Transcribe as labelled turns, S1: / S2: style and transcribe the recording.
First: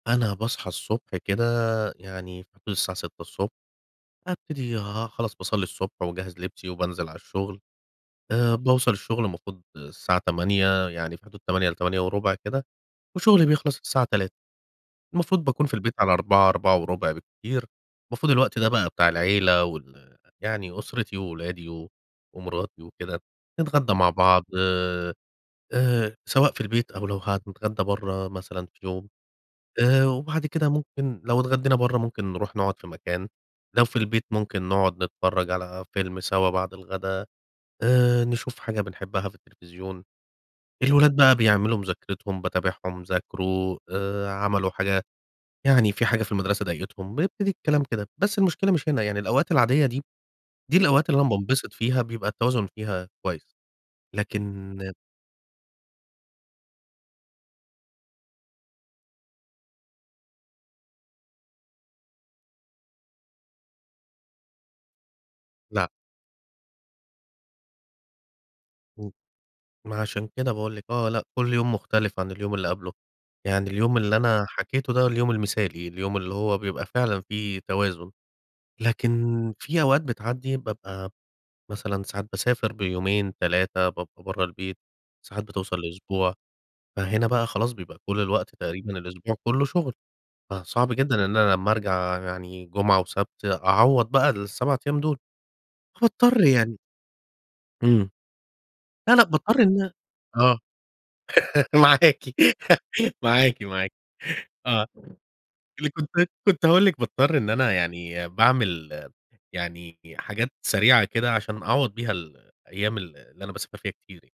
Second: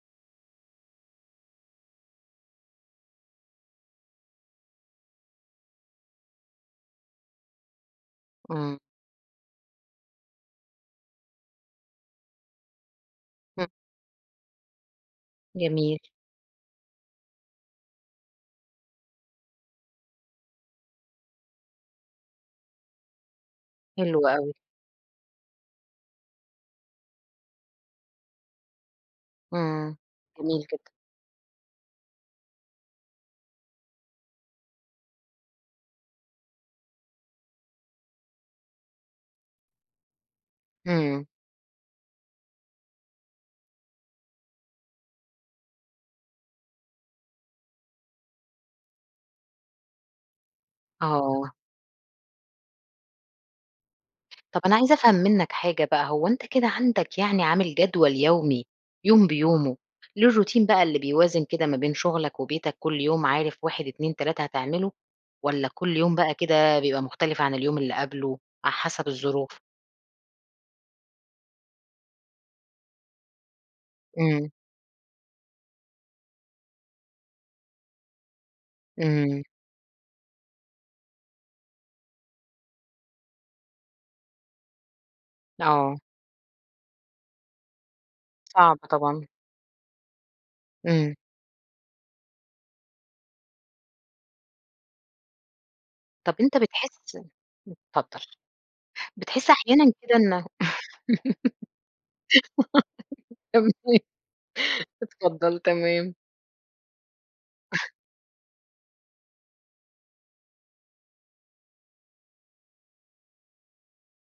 S1: أنا باصحى الصبح كده يعني في حدود الساعة 6:00، ابتدي آآ، خلاص باصلي الصبح وأجهز لبسي وبانزل على الشغل. آآ،
S2: إمم.
S1: باوصل الشغل المفروض الساعة 08:00 يعني في حدود 08:00 ل08:15 كده، وشغلي
S2: [unintelligible]
S1: بيخلص الساعة 15:00 المفروض باكون في البيت
S2: جميل.
S1: على 16:00 16:15 بالكتير. المفروض الوقت ده بقى بتاع العيلة وال يعني أُسرتي وولادي و ومراتي وكده، نتغدى مع
S2: حلو
S1: بعض،
S2: أوي.
S1: آآ آآ، سواء في البيت أو لو هنتغدى برّه مثلًا في يوم.
S2: إمم،
S1: آآ، وبعد
S2: جميل
S1: كده
S2: جدًا.
S1: ممكن لو اتغدينا برّه ممكن نروح نقعد في مكان، لو في البيت ممكن نقعد نتفرج على فيلم سوا بعد الغدا، آآ، نشوف حاجة بنحبها في التلفزيون. الولاد
S2: إمم.
S1: بقى بيعملوا مذاكرتهم، باتابعهم، ذاكروا آآ، عملوا حاجة يعني في حاجة في المدرسة ضايقتهم، بيبتدي الكلام كده. بس المشكلة مش هنا يعني، الأوقات العادية دي، دي الأوقات اللي أنا
S2: آه.
S1: بانبسط فيها، بيبقى التوازن فيها كويس.
S2: طَب، أنا
S1: لكن
S2: عايزة أفهم منك حاجة بقى، هو أنت كده عندك يعني عامل جدول يومي، يوم بيومه، ليه الروتين بقى اللي بيوازن كده ما بين شغلك وبيتك، كل يوم عارف 1، 2، 3 هتعمله، والّا
S1: لأ.
S2: كل يوم بقى كده بيبقى مختلف عن اليوم اللي قبله على حسب
S1: إمم.
S2: الظروف؟
S1: ما عشان كده باقول لِك آه، لأ، كل يوم مختلف عن اليوم اللي قبله. يعني اليوم اللي أنا
S2: إمم.
S1: حكيته ده اليوم المثالي، اليوم اللي هو بيبقى فعلًا في توازن، لكن
S2: إمم.
S1: في أوقات بتعدي بابقى مثلًا ساعات باسافر بيومين، 3 بابقى برّه البيت. ساعات بتوصل
S2: آه.
S1: لأسبوع، فهنا بقى خلاص بيبقى كل الوقت
S2: صعب
S1: تقريبًا
S2: طبعًا.
S1: الأسبوع كله شغل، فصعب
S2: إمم.
S1: جدًا إن أنا لمّا أرجع يعني جمعة وسبت أعوض بقى ال7 أيام دول،
S2: طَب،
S1: هاضطر
S2: أنت
S1: يعني
S2: بتحس
S1: إمم.
S2: اتفضل.
S1: لأ، لأ،
S2: بتحس
S1: باضطر إن
S2: أحيانًا كده إن
S1: آه، معاكِ، معاكِ معاكِ.
S2: تمام
S1: آه،
S2: اتفضل
S1: اللي كنت
S2: تمام.
S1: كنت هاقول لِك باضطر إن أنا يعني باعمل يعني حاجات سريعة كده، عشان أعوض بيها ال الأيام ال اللي أنا باسافر فيها كتير يعني.